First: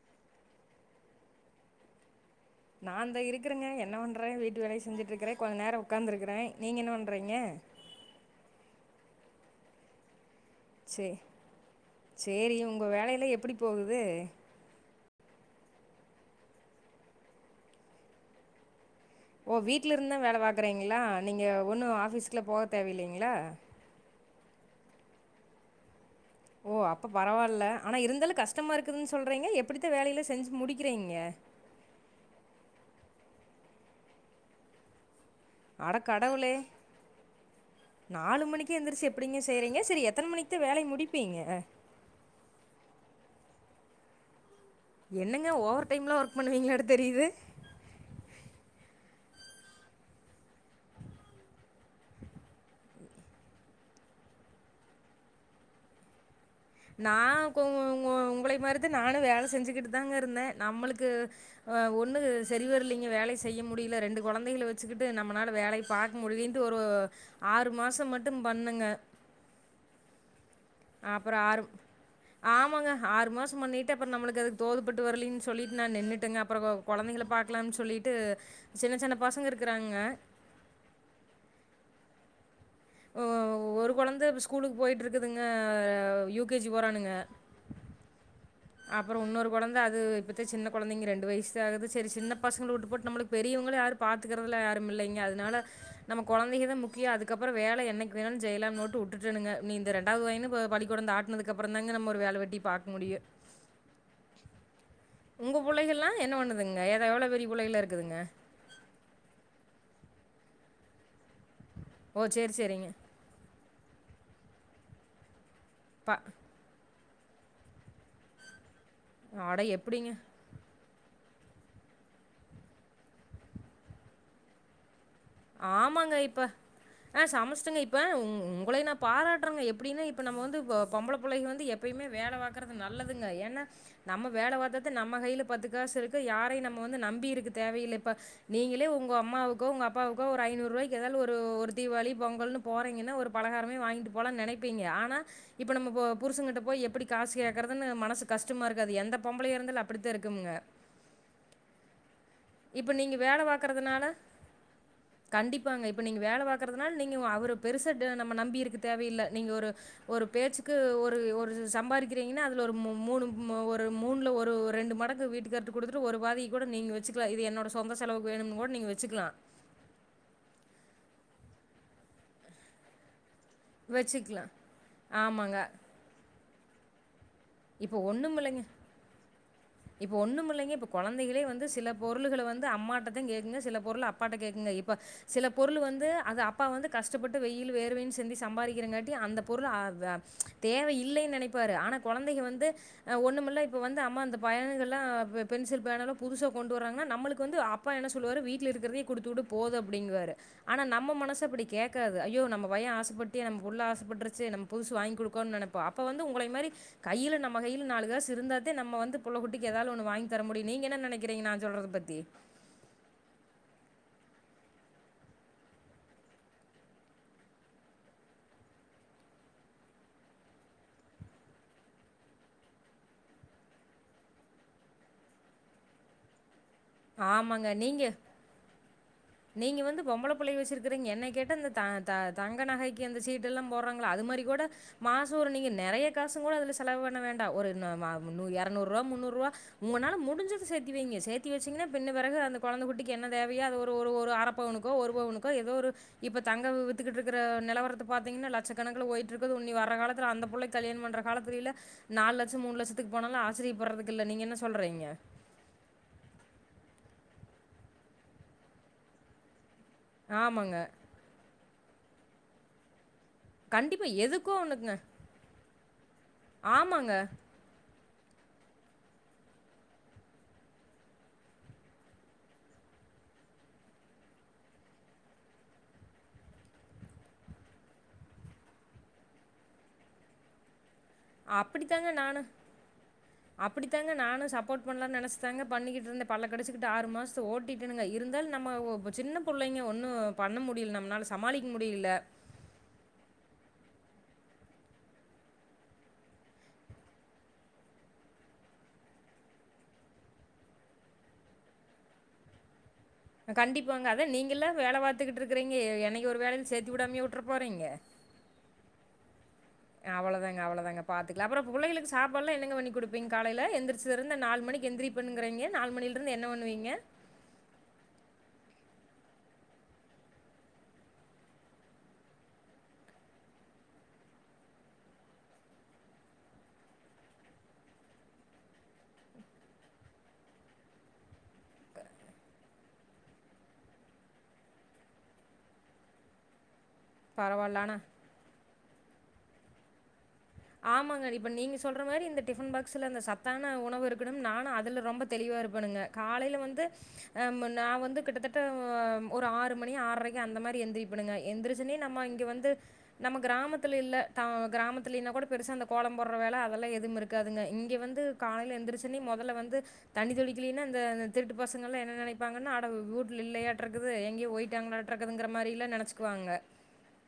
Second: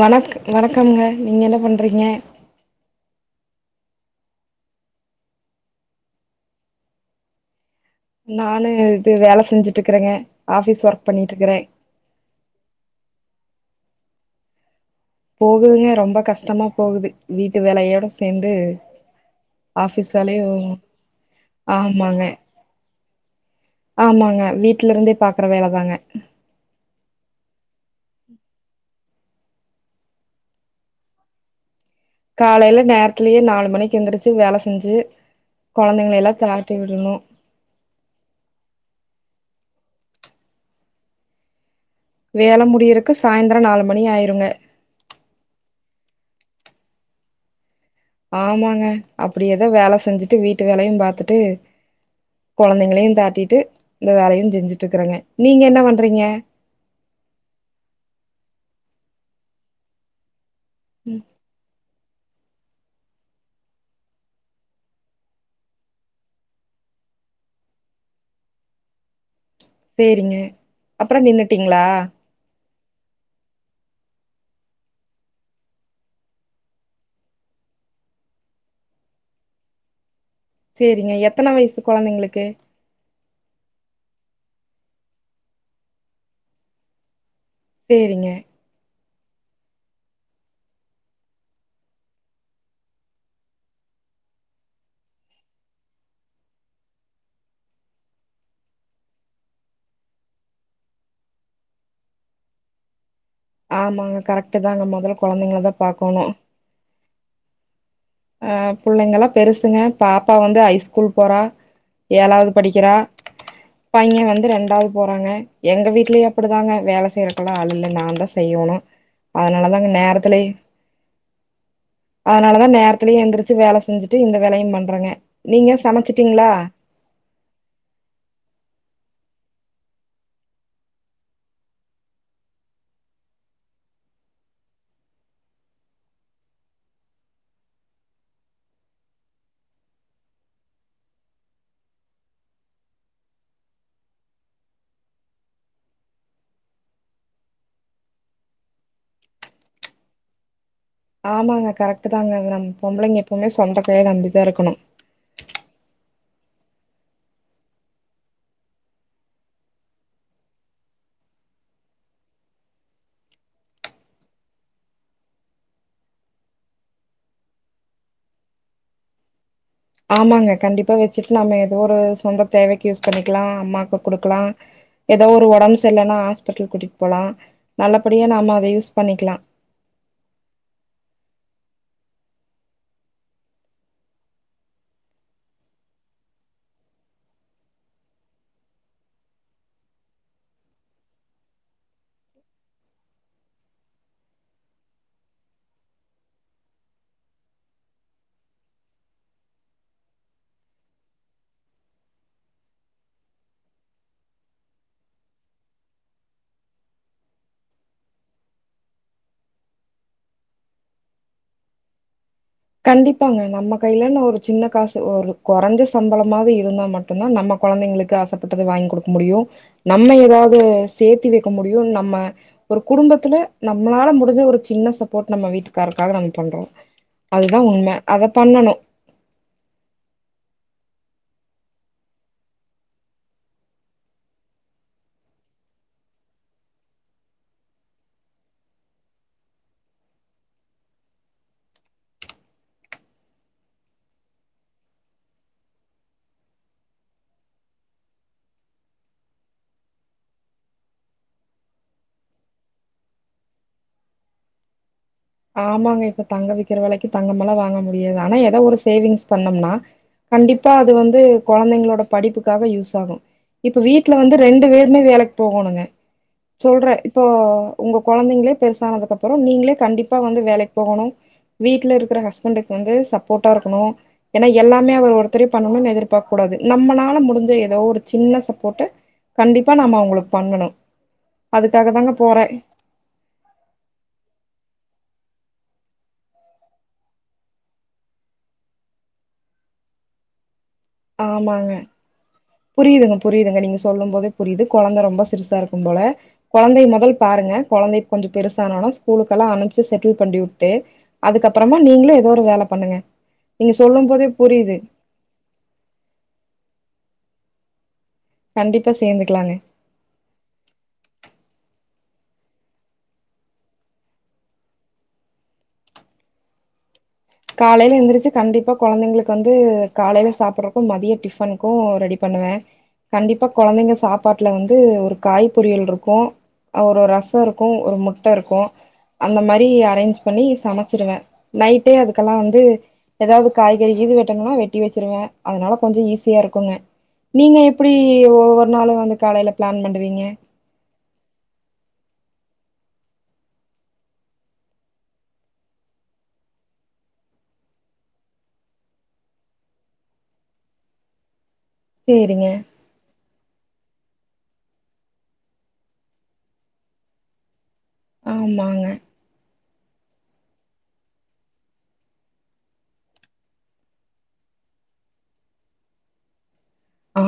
வணக்க வணக்கம்ங்க நீங்க என்ன பண்றீங்க நான்ந்த இருக்கறங்க என்ன பண்றே வீட்டு வேலைய செஞ்சுட்டு இருக்கறே கொஞ்ச நேரோ உக்காந்து இருக்கறே நீங்க என்ன பண்றீங்க நானு இது வேல செஞ்சுட்டு இருக்கறேங்க சேரி சேரி உங்க வேலையில எப்படி போவுது போகுதுங்க ரொம்ப கஷ்டமா போகுது வீட்டு வேலையோட சேந்து ஓ வீட்டுல ஆஃபீஸ் இருந்தா வேல வேலையு பாக்குறீங்களா நீங்க ஒன்னு ஆமாங்க ஆபீஸ்க்கல போக தேவலைங்களா வீட்டு்ல இருந்தே பாக்குற வேல தாங்க ஓ அப்ப பரவாயில்ல ஆனா இருந்தாலு கஷ்டமா இருக்குதுன்னு சொல்றீங்க எப்படித்தா வேலையில செஞ்சு முடிக்கிறீங்க காலையில நேரத்திலயே நாலு மணிக்கு எந்திரிச்சு வேல செஞ்சு அட கொழந்தைங்கள எல்லா கடவுளே தாட்டி விடணு நாலு மணிக்கு எந்திரிச்சு எப்டிங்க செய்றீங்க செரி எத்தன மணிக்குத்த வேலை முடிப்பீங்க வேல முடியறக்கு சாயந்திரம் நாலு மணி ஆயிருங்க என்னங்க ஓவர் டைம்லாம் ஒர்க் பண்ணுவீங்களாட தெரியுது ஆமாங்க அப்டியே ஏதோ வேல செஞ்சுட்டு வீட்டு வேலையும் பாாரத்துட்டு கொழந்தைங்களையும் தாட்டிட்டு இந்த வேலையும் செஞ்சுட்டு இருக்கறாங்க நீங்க என்ன பண்றீங்க நான் உ உங்களை மாரித்தா நானும் வேல செஞ்சுக்கிட்டு தாங்க இருந்தே நம்மளுக்கு ஒண்ணு சரிவர்லைங்க வேலை செய்ய முடில ரெண்டு கொழந்தைகள வச்சுக்கிட்டு நம்மளால வேலைய பார்க்க முடியதுன்ட்டு ஒரு ஆறு மாசம் மட்டும் பண்ணுங்க செரிங்க அப்பறோ ஆறு ஆமாங்க ஆறு மாசம் பண்ணிட்டு அப்பறோ நம்மளுக்கு அதுக்கு தோதுப்பட்டு வரலன்னனு சொல்லிட்டு நான் நின்னுட்டேங்க அப்பறோ கொழங்தைகல பாக்கலாம்னு சொல்லிட்டு சின்ன சின்ன பசங்க இருக்கிறாங்க செரிங்க எத்தன வயசு கொழந்தைங்களுக்கு ஒரு கொழந்தை ஸ்கூலுக்கு போயிட்டு இருக்குதுங்க யூகேஜி போறானுங்க செரிங்க அப்பறோ இன்னொரு கொழந்தை அது இப்போத்த சின்ன கொந்தைங்க ரெண்டு வயசுே ஆகுது சின்ன பசங்களை விட்டு போட்டு நம்பளுக்கு பெரியவங்கள யும் பார்த்துக்கறதல யாரும் இல்லைங்க அதுனால நம்ம கொழந்தங்க தான் முக்கியோ அதுக்கப்பறோ வேல என்னைக்கு வேணும்னு ஜெயிலாக நோட்டு விட்டுணுங்க நீ இந்த ரெண்டாவது வயனு பள்ளி குடம் ஆட்டுனதுக்கப்புறம்ந்தாங்க நம்ம ஒரு வேலை வெட்டி பார்க்க முடியும் ஆமாங்க கரெக்ட்டு தாங்க மொதல்ல உங்க குழந்தைங்கள தான் பிள்ளைகள்ல்லாம் பாக்கோணும். என்ன பண்ணுதுங்க ஏதோ எவ்வளவு பெரிய பிள்ளைகள்ல இருக்குதுங்க அஹ் புள்ளைங்கல்லாம் பெருசுங்க பாப்பா வந்து ஐ ஸ்கூல் போறா ஓ ஏழாவது சரி சரிங்க படிக்கிறா பையன் வந்து ரெண்டாவது போறாங்க எங்க பா வீட்லயே அப்டிதாங்க வேல இருக்குல ஆள் இல்ல நான் தான் செய்யணு அட அதனாலதாங்க எப்படிங்க நேரத்துலயே அதனாலதான் நேர த்திலயே எந்திரிச்சு வேல செஞ்சுட்டு இந்த வேலையும் பண்றேங்க நீங்க ஆமாங்க இப்ப சமைச்சிட்டீங்களா? ஆஹ் சமச்டேங்க இப்ப உ உங்களைய நா பாராட்றேங்க எப்டின்னா இப்ப நம்ப வந்து ப பொம்பள புள்ளைங்க வந்து எப்பயுமே வேலவாக்குறது நல்லதுங்க ஏன்னா நம்ம வேல வார்த்தாதான் நம்ம கைல பத்து காசு இருக்கு யாரையும் நம்ம வந்து நம்பி இருக்க தேவையில்ல இப்ப நீங்களே உங்க அம்மாவுக்கோ உங்க அப் அப்பாவுக்கோ ஒரு ஐநூருவாய்க்கு ஏதாது ஒரு தீபாவளி பொங்கல்ன்னு போறீங்கன்னா ஒரு பலகாரமே வாங்கிட்டு போலாம்னு நெனைப்பீங்க ஆனா இப்ப நம்ம புருசுங்கிட்ட போய் எப்டி காசு கேடக்குறதுன்னு மனசுக்கு கஷ்டமா இருக்காது எந்த பொம்பையா இருந்தாலும் அப்டித்தான் இருக்கும்ங்க ஆமாங்க கரெக்ட் தாங்க அது நம்ம இப்ப நீங்க பொம்பளைங்க வேல எப்பவுமே சொந்த பாக்குறதுனால கைய நம்பிதான் இருக்கணு கண்டிப்பாங்க. இப்ப நீங்க வேல வாக்குறதுனால நீங்க அவரு பெருசா நம்ப நம்பி இருக்கு தேவையில்லல நீங்க ஒரு ஒரு பேச்சுக்கு ஒரு ஒரு சம்பாதிக்கிறீங்கன்னா அதுல ஒரு மூனு ஒரு மூணுல ஒரு ரெண்டு மடங்கு வீட்டுகார்ட்ட குடுத்துட்டு ஒரு வாதி கூட நீங்க வச்சுக்கலாம் இது என்னோட சொந்த செலவுக்கு வேணுன்னு கூட நீங்க வச்சுக்கலா ஆமாங்க கண்டிப்பா வச்சிட்டு நாம ஏதோ ஒரு சொந்த தேவைக்கு யூஸ் பண்ணிக் க்கலா அம்மாவுக்கு குடுக்கலா வச்சுக்கலாம். ஏதோ ஒரு ஆமாங்க. ஒடம்பு செர்யில்லன்னா ஹாஸ் பிட்டல் கூட்டிட்டு போலா இப்ப நல்லபடியா ஒன்னும் நாம இல்லைங்க அத யூஸ் பண்ணிக்கலா இப்ப ஒன்னும் இல்லைங்க இப்ப கொழந்தைகளே வந்து சில பொருளுகள வந்து அம்மாட்டதான் கேக்குங்க சில பொருள அப்பாட்ட கேக்குங்க இப்ப சில பொருளு வந்து அது அப்பா வந்து கஷ்டப்பட்டு வெயில் வேர்வையும் சிந்தி சம்பாரிக்கிறகாட்டி அந்த பொருளு அது தேவையில்லனு நெனைப்பாரு ஆனா கொழந் ந்தைங்க வந்து ஒண்ணுமில்ல இப்ப வந்து அம்மா அந்த பயலுகல்லா பென்சில் பேனாலாம் புதுசா கொண்டு வறாங்கன்னா நம்மளுக்கு வந்து அப்பா என்ன சொல்லுவாரு வீட்ல இருக்கிறதையே குடுத்து விடு போது அப்டிங்கறாரு ஆனா நம்ம மனசு அப்படி கேட்காது ஐயோ நம்ம பையன் ஆசைப்பட்டு நம்மபுள்ள ஆசைப்பட்ருச்சு நம்ம புதுசு வாங்கிகொடுக்கோனு நெனப்போ அப்ப வந்து உங்களை மாரி கையில நம்ம கையில நாலு காசு இருந்தாதத்தே நம்ம வந்து புள்ள குட்டிக்கு ஏதாவது ஒண்ணு வாங்கி தர முடியு நீங்க என்ன நெனைக்கிறீங்க நான் சொல்றத பத்தி கண்டிப்பாங்க நம்ம கையிலனு ஒரு சின்ன காசு ஒரு கொறஞ்ச சம்பளமாவது இருந்தா மட்டுந்தான் நம்ம கொழந்தைங்களுக்கு ஆசைப்பட்டது வாங்கி குடுக்க முடியும் நம்ம ஏதாவது சேர்த்தி வெக்க முடியும் நம்ம ஒரு குடும்பத்துல நம்மளால முடிஞ்ச ஒரு சின்ன சப்போர்ட் நம்ம வீட்டுக்காருக்காக நம்ம பண்றோ அதுதா ஆமாங்க உண்ம நீங்க அத பண்ணணு நீங்க வந்து பொம்பள புள்ளய வச்சுருக் [unintelligible] என்னைய கேட்ட இந்த த த தங்க நகைக்கு அந்த சீட்டெல்லா போறாங்கள அது மாரி கூட மாச ஒரு நீங்க நெறைய காசுங்கூட அதுல செலவுவண்ண வேண்டா ஒரு ந [unintelligible] மா எறநூறுவா முன்னூறுவா உங்கனால முடிஞ்சத சேத்தி வைங்க சேத்தி வச்சீங்கனா பின்ன பெறகு அந்த கொழந்த குட்டிக்கு என்ன தேவையோ அது ஒரு ஒரு ஒரு அர பவுனுக்கோ ஒரு பவுனுக்கோ எதோ ஒரு இப்ப தங்க வித்துக்கிட்ருக்கிற நெலவரத்த பாத்தீங்கனா லட்சக்கணக்குல போயிட்ருக்குது இனி வர காலத்துல அந்த புள்ளைக்கு கல்யாண பண்ற காலத்திலிலா நாலு லட்ச மூணு லட்சத்துக்கு போனாலா ஆச்சிரியப்பட்றதுக்கு இல்ல நீங்க என்ன சொல்றீங்க ஆமாங்க இப்ப தங்க விக்கிற வெலைக்கு தங்கமெல்லா வாங்க முடியாது ஆனா எதோ ஒரு சேவிங்ஸ் பண்ணம்னா கண்டிப்பா ஆமாங்க அது வந்து கொழந்தைங்க ங்களோட படிப்புக்காக யூஸ் ஆகு இப்ப கண்டிப்பா வீட்டுல வந்து எதுக்கோ ரெண்டு ஒண்ணுக்குங்க வேருமே வேலைக்கு போகோணுங்க சொல்ற ஆமாங்க இப்போ உங்கொ கொழந்தைங்களே பெருசானதுக்குப்பறோ நீங்களே கண்டிப் அப்பா வந்து வேலைக்கு போகோணு வீட்டுல இருக்கிற ஹஸ்பண்டக்கு வந்து சப்போர்ட்டாருக்கணு ஏன்னா எல்லாமே அவரு ஒருத்தர பண்ணணுன்னு எதிர்பாக்க கூடாது நம்மளால முடிஞ்ச எதோ ஒரு சின்ன சப்போர்ட்ட கண்டிப்பா நாம அவங்களுக்கு பண்ணணு அப்படித்தாங்க நானு அப்படித்தாங்க நானு சப்போர்ட் பண்லான்னு நெனைச்சு ங்க பண்ணிட்டுருந்தே பல்ல கடுச்சிக்கிட்டு ஆறு மாசத்த ஓட்டிட்டேனுங்க இருந்தாலு நம்ம ஒ ஒ சின்ன புள்ளைங்க ஒன்னு பண்ண முடி முடியில நம்மனால சமாளிக்க முடியில புரியிதுங்க புரியிதுங்க நீங்க சொல்லும்போதே புரியிது கொழந்த ரொம்ப சிருசாருக்கும்போல கொழந்தைய மொதல் பாருங்க கொழந்தை கொஞ்சோ பெருசானனொன்ன ஸ்கூலுக்கல்லா அனுப்ச்சி செட்டில் பண்டிவுட்டு அதுக்கப்பறமா நீங்களு ஏதோ ஒரு வேல பண்ணுங்க நீங்க கண்டிப்பாங்க சொல்லும் அதா போதே நீங்கெல்லா புரியுது வேல பாத்துக்கிட்ருக்குறீங்க என்னைக்கு ஒரு வேலைல சேத்து உடாமையா உட்றப்போறீங்க கண்டிப்பா சேந்துக்கலாங்க அவ்ளதாங்க அவ்ளதாங்க பாத்துக்கலா அப்றோ புள்ளைகளுக்கு சாப்பாட்லா என்னங்க பண்ணி குடுப்பீங்க காலைல எந்திரிச்சதிருந்த நாலு மணிக்கு எந்திரிப்பேன்னுங்குறீங்க நாலு மணிலருந்து என்ன வண்ணுவீங்க காலைல எந்திரிச்சு கண்டிப்பா கொழந்தைங்களுக்கு வந்து காலைல சாப்புட்றப்ப மதிய டிஃபனுக்கு ரெடி பண்ணுவே கண்டிப்பா கொழந்தைங்க சாப்பாட்டுல வந்து ஒரு காய் பொரியல் இருக்கு ஆ ஒரு ரசருக்கு ஒரு முட்டருக்கு அந்த மாரி அரேஞ்ச் பண்ணி சமைச்சிடுவே நைட்டே அதுக் க்கலாம் வந்து எதாவது காய்கறிக்கீது வெட்டணுன்னா வெட்டி வச்சிருவே அதனால கொஞ்சோ ஈஸியாருக்குங்க நீங்க பரவால்ல ஆனா. எப்டி [unintelligible] [unintelligible] வந்து காலைல ப்ளான் பண்டுவீங்க ஆமாங்க இப்ப நீங்க சொல்ற மாரி இந்த டிஃபன் பாக்ஸுல அந்த சத்தான ஒணவு இருக்கணும்னு நானு அதுல ரொம்ப தெளிவா இருப்பணுங்க காலைல வந்து ஆ நா வந்து கிட்டத்தட்ட ஒரு ஆறு மணி ஆறரைக்கு அந்த மாதிரி எந்திரிப்பணுங்க எந்திருச்சொன்னே நம்ம இங்க சேரிங்க வந்து நம்ம கிராமத்து [unintelligible] இல்ல த கிராமத்திலேன்னக் கூட பெருசா அந்த கோலம் போட்ற வேல அதெல்லா எதுவு இருக்குதுங்க [unintelligible] இங்க வந்து காலைல ஆமாங்க எந்திரிச்சொன்னே மொதல்ல வந்து தண்ணி தொளிக்கலின்னா இந்த அந்த திருட்டு பசங்கெல்லா என்ன நினைப்பாங்கன்னா அட ஊட்டுல இல்லையாட்டு இருக்குது எங்கயோ போயிட்டாங்களாட்டு இருக்குதுங்கிற மாரியெல்லா நெனச்சுக்குவாங்க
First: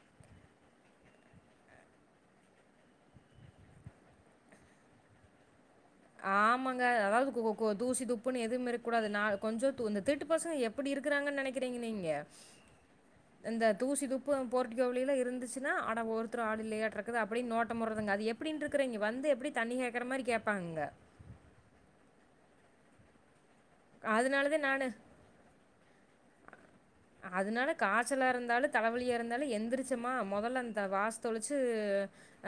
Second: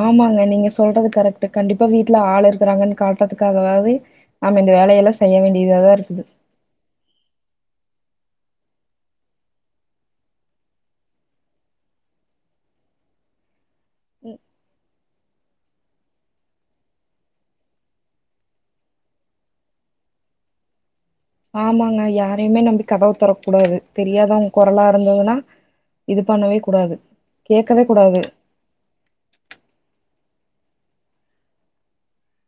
ஆமாங்க நீங்க சொல்றது கரெக்ட் கண்டிப்பா வீட்டுல ஆள் இருக்கிறாங்கன்னு காட்டுறதுக்காகவாவது நாம இந்த வேலயெல்லா செய்ய வேண்டிய ஆமாங்க அதாவது கொ கொ தூசி துப்புன்னு எதுவுமே இருக்க கூடாது கொஞ்ச இந்த திருட்டு பசங்க எப்பிடி இருக்கிறாங்கன்னு நெனக்கிறீங்க நீங்க இந்த தூசி துப்பு போர்டிகோவில எல்லா இருந்துச்சுன்னா அட ஒருத்தர் ஆள் இல்லையாட்டு இருக்குது அப்படின்டு நோட்டமுடுரதுங்க அது எப்டின்னு இருக்குறீங்க வந்து எப்பிடி தண்ணி கேட்கற மாதிரி கேட்பாங்க ஆமாங்க யாரையுமே நம்பி கதவத் தொறக் கூடாது அதனால தெரியாதவங்க தான் குரலா நானு இருந்துதுன்னா இது பண்ணவே கூ அதனால காய்ச்சலாருந்தாலு தலைவலியாருந்தாலும் எந்திரிச்சமா மொதல்ல அந்த வாச தொளச்சு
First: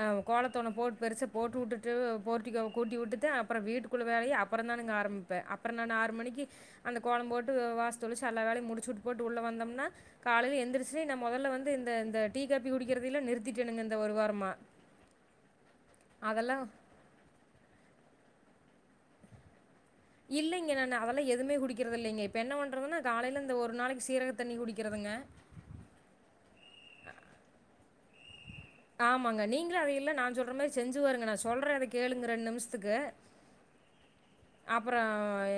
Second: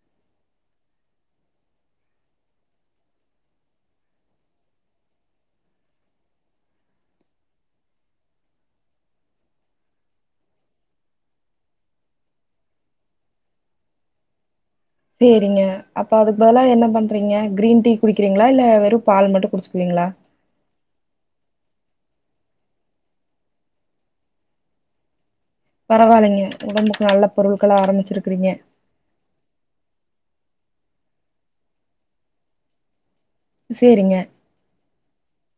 ஆ கோலத்த ஒன்னு போட் பெருசா போட்டுவுட்டுட்டு போர்ட்டிகோவ கூட்டிவுட்டுதா அப்பற வீட்டுக்குள்ள வேலய அப்பறந்தானுங்க ஆரம்பிப்பே அப்பற நானு ஆறு மணிக்கு அந்த கோலம் போட்டு வாச தொளிச்சு எல்லா வேலயு முடிச்சுவுட்டு போட்டு உள்ள வந்தோம்னா காலையில எந்திரிச்சி நா மொதல்ல வந்து இந்த இந்த டீ காபி குடிக்கறதெல்லா நிறுத்திட்டேனுங்க இந்த ஒரு வாரமா சேரிங்க அப்ப அதுக் அதெல்லாம் பதிலா என்ன பண்றீங்க கிரீன் டீ குடிக்கிறீங்களா இல்ல வெறு பால் மட்டு குடிச்சி இல்லைங்க நான் அதெல்லா எதுமே குடிக்க இங்க இப்ப என்ன பண்றதுன்னா காலையில இந்த ஒரு நாளைக்கு சீரக தண்ணி குடிக்கிறதுங்க பரவாயில்லைங்க உடம்புக்கு நல்ல பொருட்கள ஆரம்பிச்சிருக்குறீங்க ஆமாங்க நீங்களும் அதை எல்லா நான் சொல்ற மாரி செஞ்சு பாருங்க நான் சொல்றேன் அதை கேளுங்க ரெண்டு நிமிஷத்துக்கு செரிங்க அப்புற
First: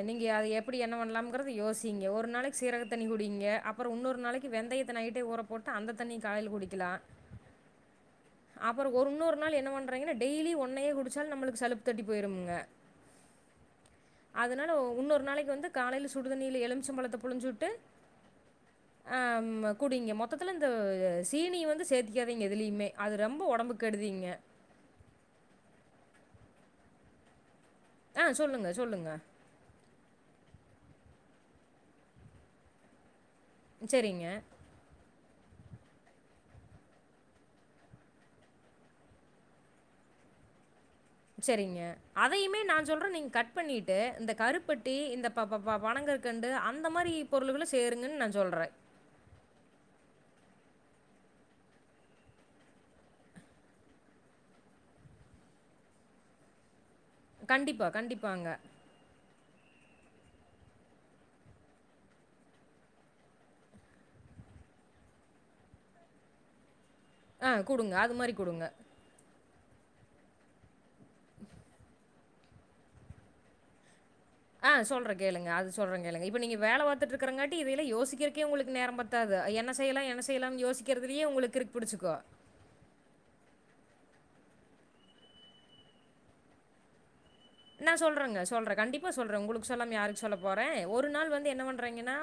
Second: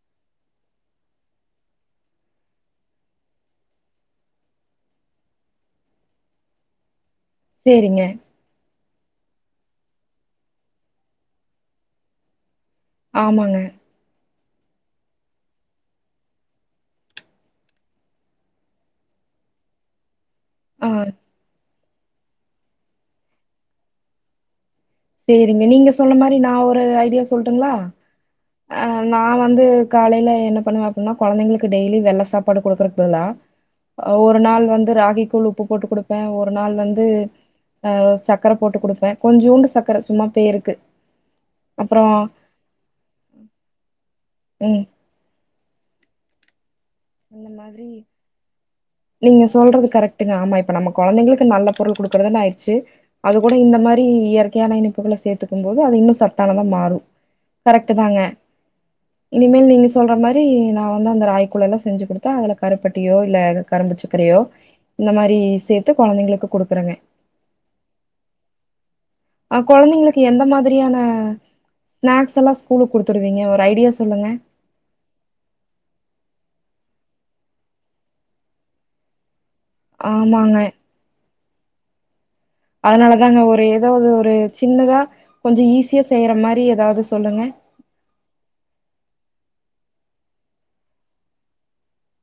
நீங்க அது எப்படி என்ன பண்ணலாம்ங்கறத யோசிங்க ஒரு நாளைக்கு சீரக தண்ணி குடிங்க அப்புறம் இன்னொரு நாளைக்கு வெந்தயத்தை நைட்டே ஊற போட்டு அந்த தண்ணி காலையில குடிக்கலா செரிங்க ஒரு இன்னொரு நாள் என்ன பண்றீங்கன்ன டெய்லி ஒன்னே குடிச்சாலு நம்மளுக்கு சலிப்புத் தட்டி போயிருங்க ஆமாங்க அதனால இன்னொரு நாளைக்கு வந்து காலையில சுடுதண்ணில எலுமிச்சம்பழத்தை புழிஞ்சு விட்டு குடிங்க மொத்த மொத்தத்துல இந்த ஆ சீனி வந்து சேத்திக்காதீங்க எதுலயுமே அது ரொம்ப உடம்பு கெடுதிங்க சரிங்க நீங்க சொன்ன மாரி நான் ஒரு ஐடியா சொல்ல டடுங்களா ஆ சொல்லுங்க, சொல்லுங்க. நா வந்து காலைல பண்ணுவ அப்டினா குழந்தைங்களுக்கு டெய்லி என்ன சாப்பாடு குடுக்குறதுன்னா சரிங்க. ஒரு நாள் வந்து ராகி தூள் உப்பு போட்டு குடுப்பேன் ஒரு நாள் வந்து் சக்கர போட்டு குடுப்பேன் கொஞ்சோண்டு ச இருக்கற சும்மா பேருக்கு செரிங்க அப்புறோ அதையுமே நான் சொல்றேன் நீங்க கட் பண்ணிட்டு இந்த கருப்பட்டி இந்த பப் பனங்கல்கண்டு அந்த மாரி அந்த பொருள்கள மாதிரி சேருங்கன்னு நான் சொல்றேன். நீங்க சொல்றது கரெக்ட்டுங்க ஆமா இப் இப்ப நம்ம குழந்தைங்களுக்கு நல்ல பொருள் குடுக்குறதுனு ஆயிடுச்சு அது கூட இந்த மாதிரி இயற்கையான இனிப்புகளை சேத்துக்கும் போது அது இன்னும் சத்தானதா மாறு கண்டிப்பா கரெக்ட்டு தாங்க கண்டிப்பாங்க இனிமேல் நீங்க சொல்ற மாதிரி நா வந்து அந்த ராய்கூலலா செஞ்சு கொடுத்தா அதுல கருப்பட்டியோ இல்ல கரும்பு சக்கரையோ இந்த மாதிரி சேர்த்து குழந்தைங்களுக்கு குடுக்குறங்க அ குடுங்க அது மாரி குடுங்க ் குழந்தைங்களுக்கு எந்த மாதிரியான ஸ்நாக்ஸ் எல்லா ஸ்கூலுக்கு குடுத்துடுவீங்க ஒரு ஐடியாஸ் ஆ சொல்ற கேளுங்க அது சொல்றே கேளுங்க இப்போ நீங்க வேல பாத்துட்டு இருக்கரங்காட்டி இதையலா யோசிக்கிறக்கே உங்களுக்கு நேரம் பத்தாது என் செய்யலா என்ன ஆமாங்க செய்யலாம்னு யோசிக்கிறதுதையே உங்களுக்கு கிருக் பிடிச்சுக்கு அதனால தாங்க ஒரு ஏதாவது ஒரு சின்னதா கொஞ்ச ஈஸியா செய்யற மாரி ஏதாவது சொல்லுங்க நா சொல்றேங்க சொல்றே கண்டிப்பா சொல்றே உங்களுக்கு சொல்லாம யாருக்கு சொல்ல போறே ஒரு நாள் வந்து என்ன பண்றீங்கன்னா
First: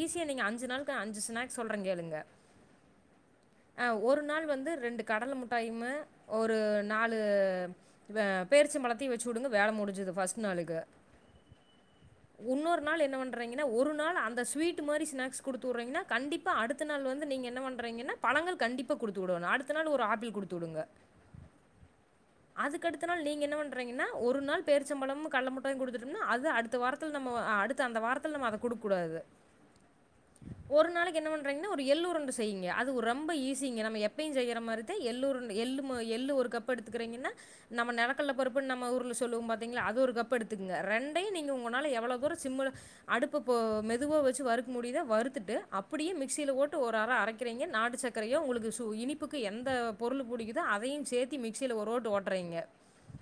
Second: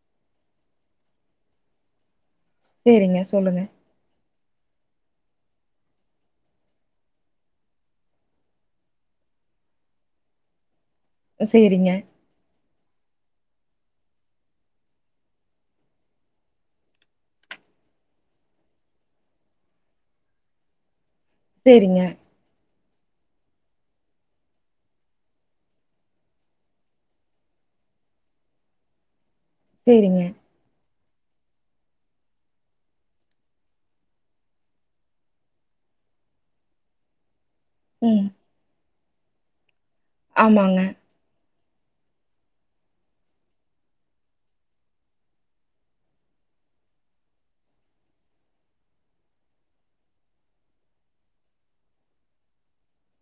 ஈஸியா நீங்க அஞ்சு நாளுக்கு அஞ்சு ஸ்னாக்ஸ் சொல்றே கேளுங்க சேரிங்க சொல்லுங்க ஆ ஒரு நாள் வந்து ரெண்டு கடல முட்டாயுமே ஒரு நாலு பே பேர்ச்சம்பலத்தையும் வச்சு விடுங்க வேலை முடிஞ்சுது ஃபர்ஸ்ட் நாளுக்கு சேரிங்க உன்னொரு நாள் என்ன பண் ரைங்கனா ஒரு நாள் அந்த ஸ்வீட் மாரி ஸ்வீட்ஸ் குடுத்துறீங்கா கண்டிப்பா அடுத்த நாள் வந்து நீங்க என்ன பண்றீங்கனா பழங்கள் கண்டிப்பா குடுத்து வுடோனு அடுத்த நாள் ஒரு ஆப்பிள் குடுத்து வுடுங்க சேரிங்க அக்கடுத்த நாள் நீங்க என்ன பண்றீங்கன்னா ஒரு நாள் பேரிச்சம்பளமும் கள்ள முட்டாயும் குடுத்துட்டோம்னா அது அடுத்த வாரத்துல நம்ம அடுத்த அந்த வாரத்துல நம்ம அதகுடுக்க கூடாது சேரிங்க என்ன பண்றங்கன்னா ஒரு எல்லுரண்டை செய்ங்க அது து ரொம்ப ஈஸிங்க நம்ம எப்பையும் செய்யற மாரி தா எள் உருண்டை எள்ளு மா எள்ளு ஒரு கப் எடுத்துக்கறீங்கன்னா நம்ம ம். நிலக்கல்லபருப்பு நம்ம ஒர் சொல்லுவ பாத்தீங அது ஒரு கப்பு எடுத்துக்கங்க ஆமாங்க. ரெண்டையும் நீங்க உங் உங்கனால எவ்வளவு தூர சிம்ல அடுப்பு மெதுவ வச்சு வறுக்க முடியறுத்துட்டு அப்படியே மிக்சியில போட்டு ஒரு அர அரைக்கிறீங்க நாட்டு சக்கரையும் உங்களுக்கு சு இனிப்புக்கு எந்த பொருளு படிக்குதோ அதையும் சேர்த்தி மிக்சியில ஒரு ஓட்டு ஓட்டறீங்க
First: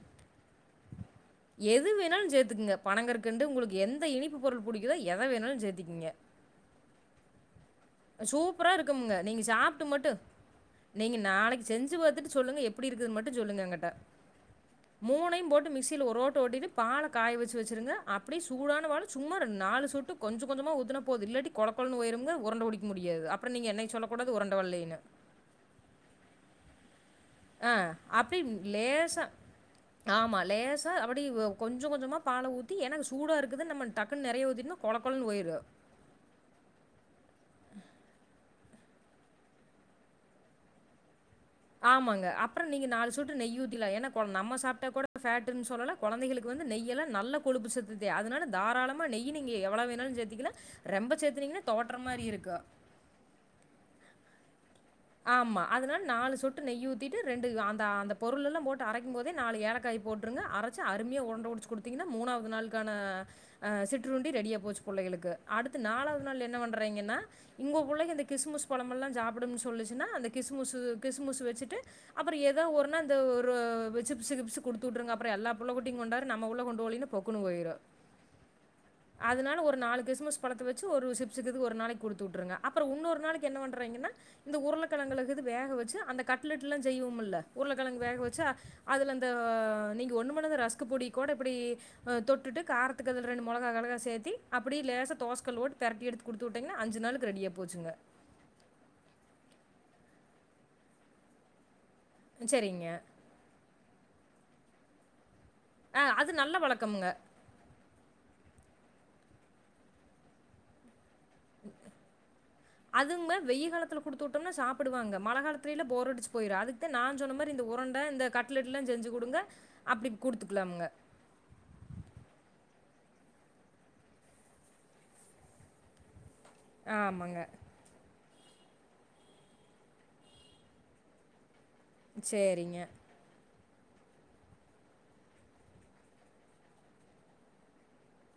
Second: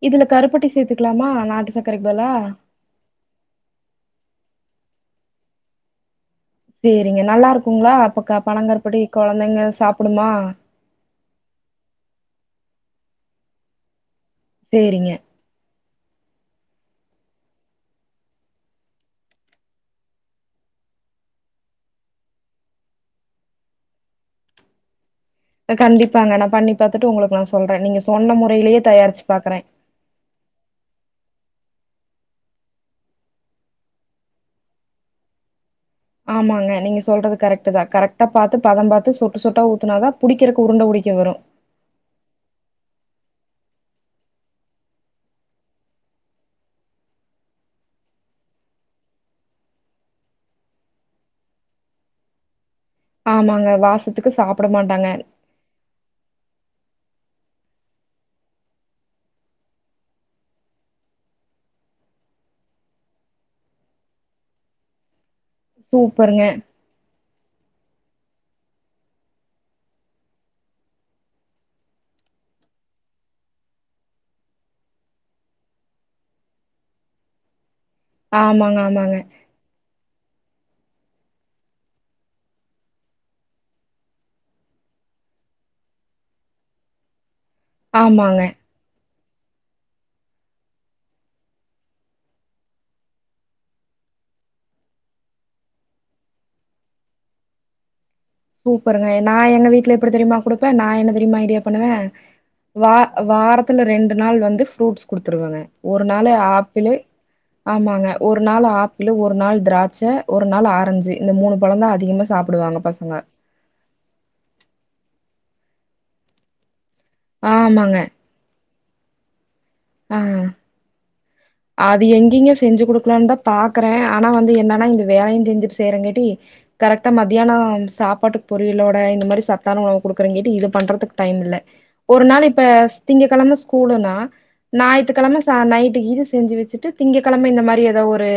இதுல கருப்பட்டி சேர்த்துக்கலாமா நாட்டு எது சர்க்கரைக்கு பதுலா வேணாலும் சேத்துக்குங்க. பனங்கற்கண்டு உங்களுக்கு எந்த இனிப்பு பொருள் புடிக்குதோ எத வேணாலு சேத்திக்கீங்க சரிங்க நல்லா இருக்குங்களா அப்பக் பணங்கற்பட்டி இருக்குமுங்க. கொழந் நீங்க சாப்ட்டு மட்டு நீங்க நாளைக்கு செஞ்சு பா பாத்துட்டு சொல்லுங்க எப்படி இருக்குது மட்டு சொல்லுங்க எங்கிட்ட சேரிங்க. மூனைையும் போட்டு மிக்சி மிக்சில ஒரு ஓட்டு ஓட்டிட்டு பால காய வச்ச வச்சுருங்க அப்படியே சூடான பாலு சும்மா நாலு சொட்டு கொஞ்ச கொஞ்சமா ஊத்தூனா போதும் இல்லாட்டி கொழ கொழனு போயிம்ங்க அப்பற உருண்ட புடிக்க முடியாதுங்க ஆப்பற நீங்க என்னை சொல்லகூ து உரண்டவள்ளைனு கண்டிபாங்க நான் பண்ணிபாத் அஹ் அப்டி லேசா தயாரிச்சு பாக்குறேன். ஆமா லேசா அப்டி கொஞ்சோ கொஞ்சமா பால ஊத்தி ஏன்னா சூடா இருக்குதுன் நம்ம டக்குன்னு நறய ஊத்திடம்னா கொழ கொழன்னு போயிரு ஆமாங்க நீங்க சொல்றதுக் கரக்ட் தா கரெக்டா பாத் பதம் பாத்து சொட்டு சொட்டா ஊத்துனாதா புடிக்கறக்கு உருண்ட புடிக்க வரும் ஆமாங்க அப்றோ நீங்க நாலு சொட்டு நெய் ஊத்திலா ஏன்னா கொ நம்ம சாப்ட்டா கொட ஃபேட்ன்னு சொல்லல கொலந்தைகளுக்கு வந்து நெய்யலா நல்ல கொழுப்பு சத்துதே அதனால தாராளமா நெய் நீங்க எவ்வள வேணாலு சேத்திக்கலா ரெம்ப சேத்துனீங்கன்னா தோவற்ற மாரி இருக்கோ ஆமாங்க வாசத்துக்கு சாப் ஆமா அதுனால நாலு சொட்டு நெய்யூத் ஊத்திட்டு ரெண்டு அந்த அந்த பொருள்லெல்லா போட்டு அரைக்கும் போதே நாலு ஏலக்காய் போட்டுடுங்க அரச்சி அருமயா உண்ட உடிச்சு குடுத்திங்கன்னா மூணாவது நாள்க்கான ஆஹ் சிற்றுருண்டி ரெடியா போச்சு புள்ளைகளுக்கு அடுத்து நாலாவது சூப்பருங்க. நாள் என்ன பண்றயங்கன்னா உங்கோ புள்ளைங்க இந்த கிஸ்மிஸ் பல மெல்லாம் சாப்புடு சொல்லுச்சுன்னா அந்த கிஸ்முஸ்ஸு கிஸ்முஸ்ஸு வச்சிட்டு அப்பறோ ஏதோ ஒர் நாள் இந்த [unintelligible] சிப்ஸ் கிப்ஸ் குடுத்துட்ருங்க அப்பறோ எல்லா புள்ளகுட்டியும் கொண்டாரு நம்ப புள்ள கொண்டு போலேன்னு பொக்குனு போய்ரு ஆமாங்க ஆமாங்க பலத்த வச்சு ஒரு சிப்ஸ்கிப் ஒரு நாளைக் குடுத்து வுட்டுருங்க அப்பறோ உன்னொரு நாளைக்கு என்ன பண்றீங்கன்னா இந்த உருளக்கழங்களங்து வேக வச்சு அந்த கட்லட்லா செய்வோமில்ல உருளக்கழங்கு வேக ஆமாங்க. வச்சா அதுலந் அ நீங்க ஒன்னு பண்ணாத ரஸ்க் பொடி கொட இப்டி தொட்டுட்டு காரத்துக்கு அதில் ரெண்டு மொளகா அளக சேத்தி அப்டியே லேசா தோசக்கல் போட்டு பெரட்டி எடுத்து குடுத்து வுட்டீங்கன்னா அஞ்சு நாளுக்கு ரெடியா போச்சுங்க சூப்பருங்க நான் எங்க வீட்ல எப்டி தெரிமா குடுப்ப நா என்ன தெரிமா ஐடியா பண்ணுவ சரிங்க வா வாரத் துல ரெண்டு நாள் வந்து ஃப்ரூட்ஸ் கொடுத் த்துருவங்க ஆ ஒரு நாள் அது நல்ல ஆப்பிளு பழக்கம்ங்க ஆமாங்க ஒரு நாள் ஆப்பிளு ஒரு நாள் திராட்ச ஒரு நாள் ஆரஞ்சு இந்த மூணு பழம் தான் அதிகமா சாப்பிடுவாங்க பசங்க அதுங்க [unintelligible] காலத்துல குடுத்து வுட்டம்னா சாப்புடுவாங்க மல காலத்தில போர் அடிச்சு போய்ரு அதுக் கு நா சொன்ன மாரி இந்த ஆமாங்க உரண்ட இந்த கட்ல எல்லா செஞ்சு குடுங்க அப்டி ஆ குடுத்துக்லாமுங்க அது எங்கிங்க செஞ்சு குடுக்கலாம் தா பாக்கற ஆனா வந்து என்னன்னா இந்த வேலயும் செஞ்சுட்டு செய்யறங்காட்டி கரக்டா ஆமாங்க. மதியானோ சாப்பாட்டு பொரியளோட இந்த மாரி சத்தான உணவ் குடுக்குறங்கேட்டி இது பண்றதுக்கு டைம் இல்ல ஒரு நாள் இப்ப சரிங்க. திங்க கெளம கூலனா நாயித்துக்கெளம ச நைட்டு இது செஞ்சு வச்சுட்டு திங்க களம இந்த மாரி ஏதோ ஒரு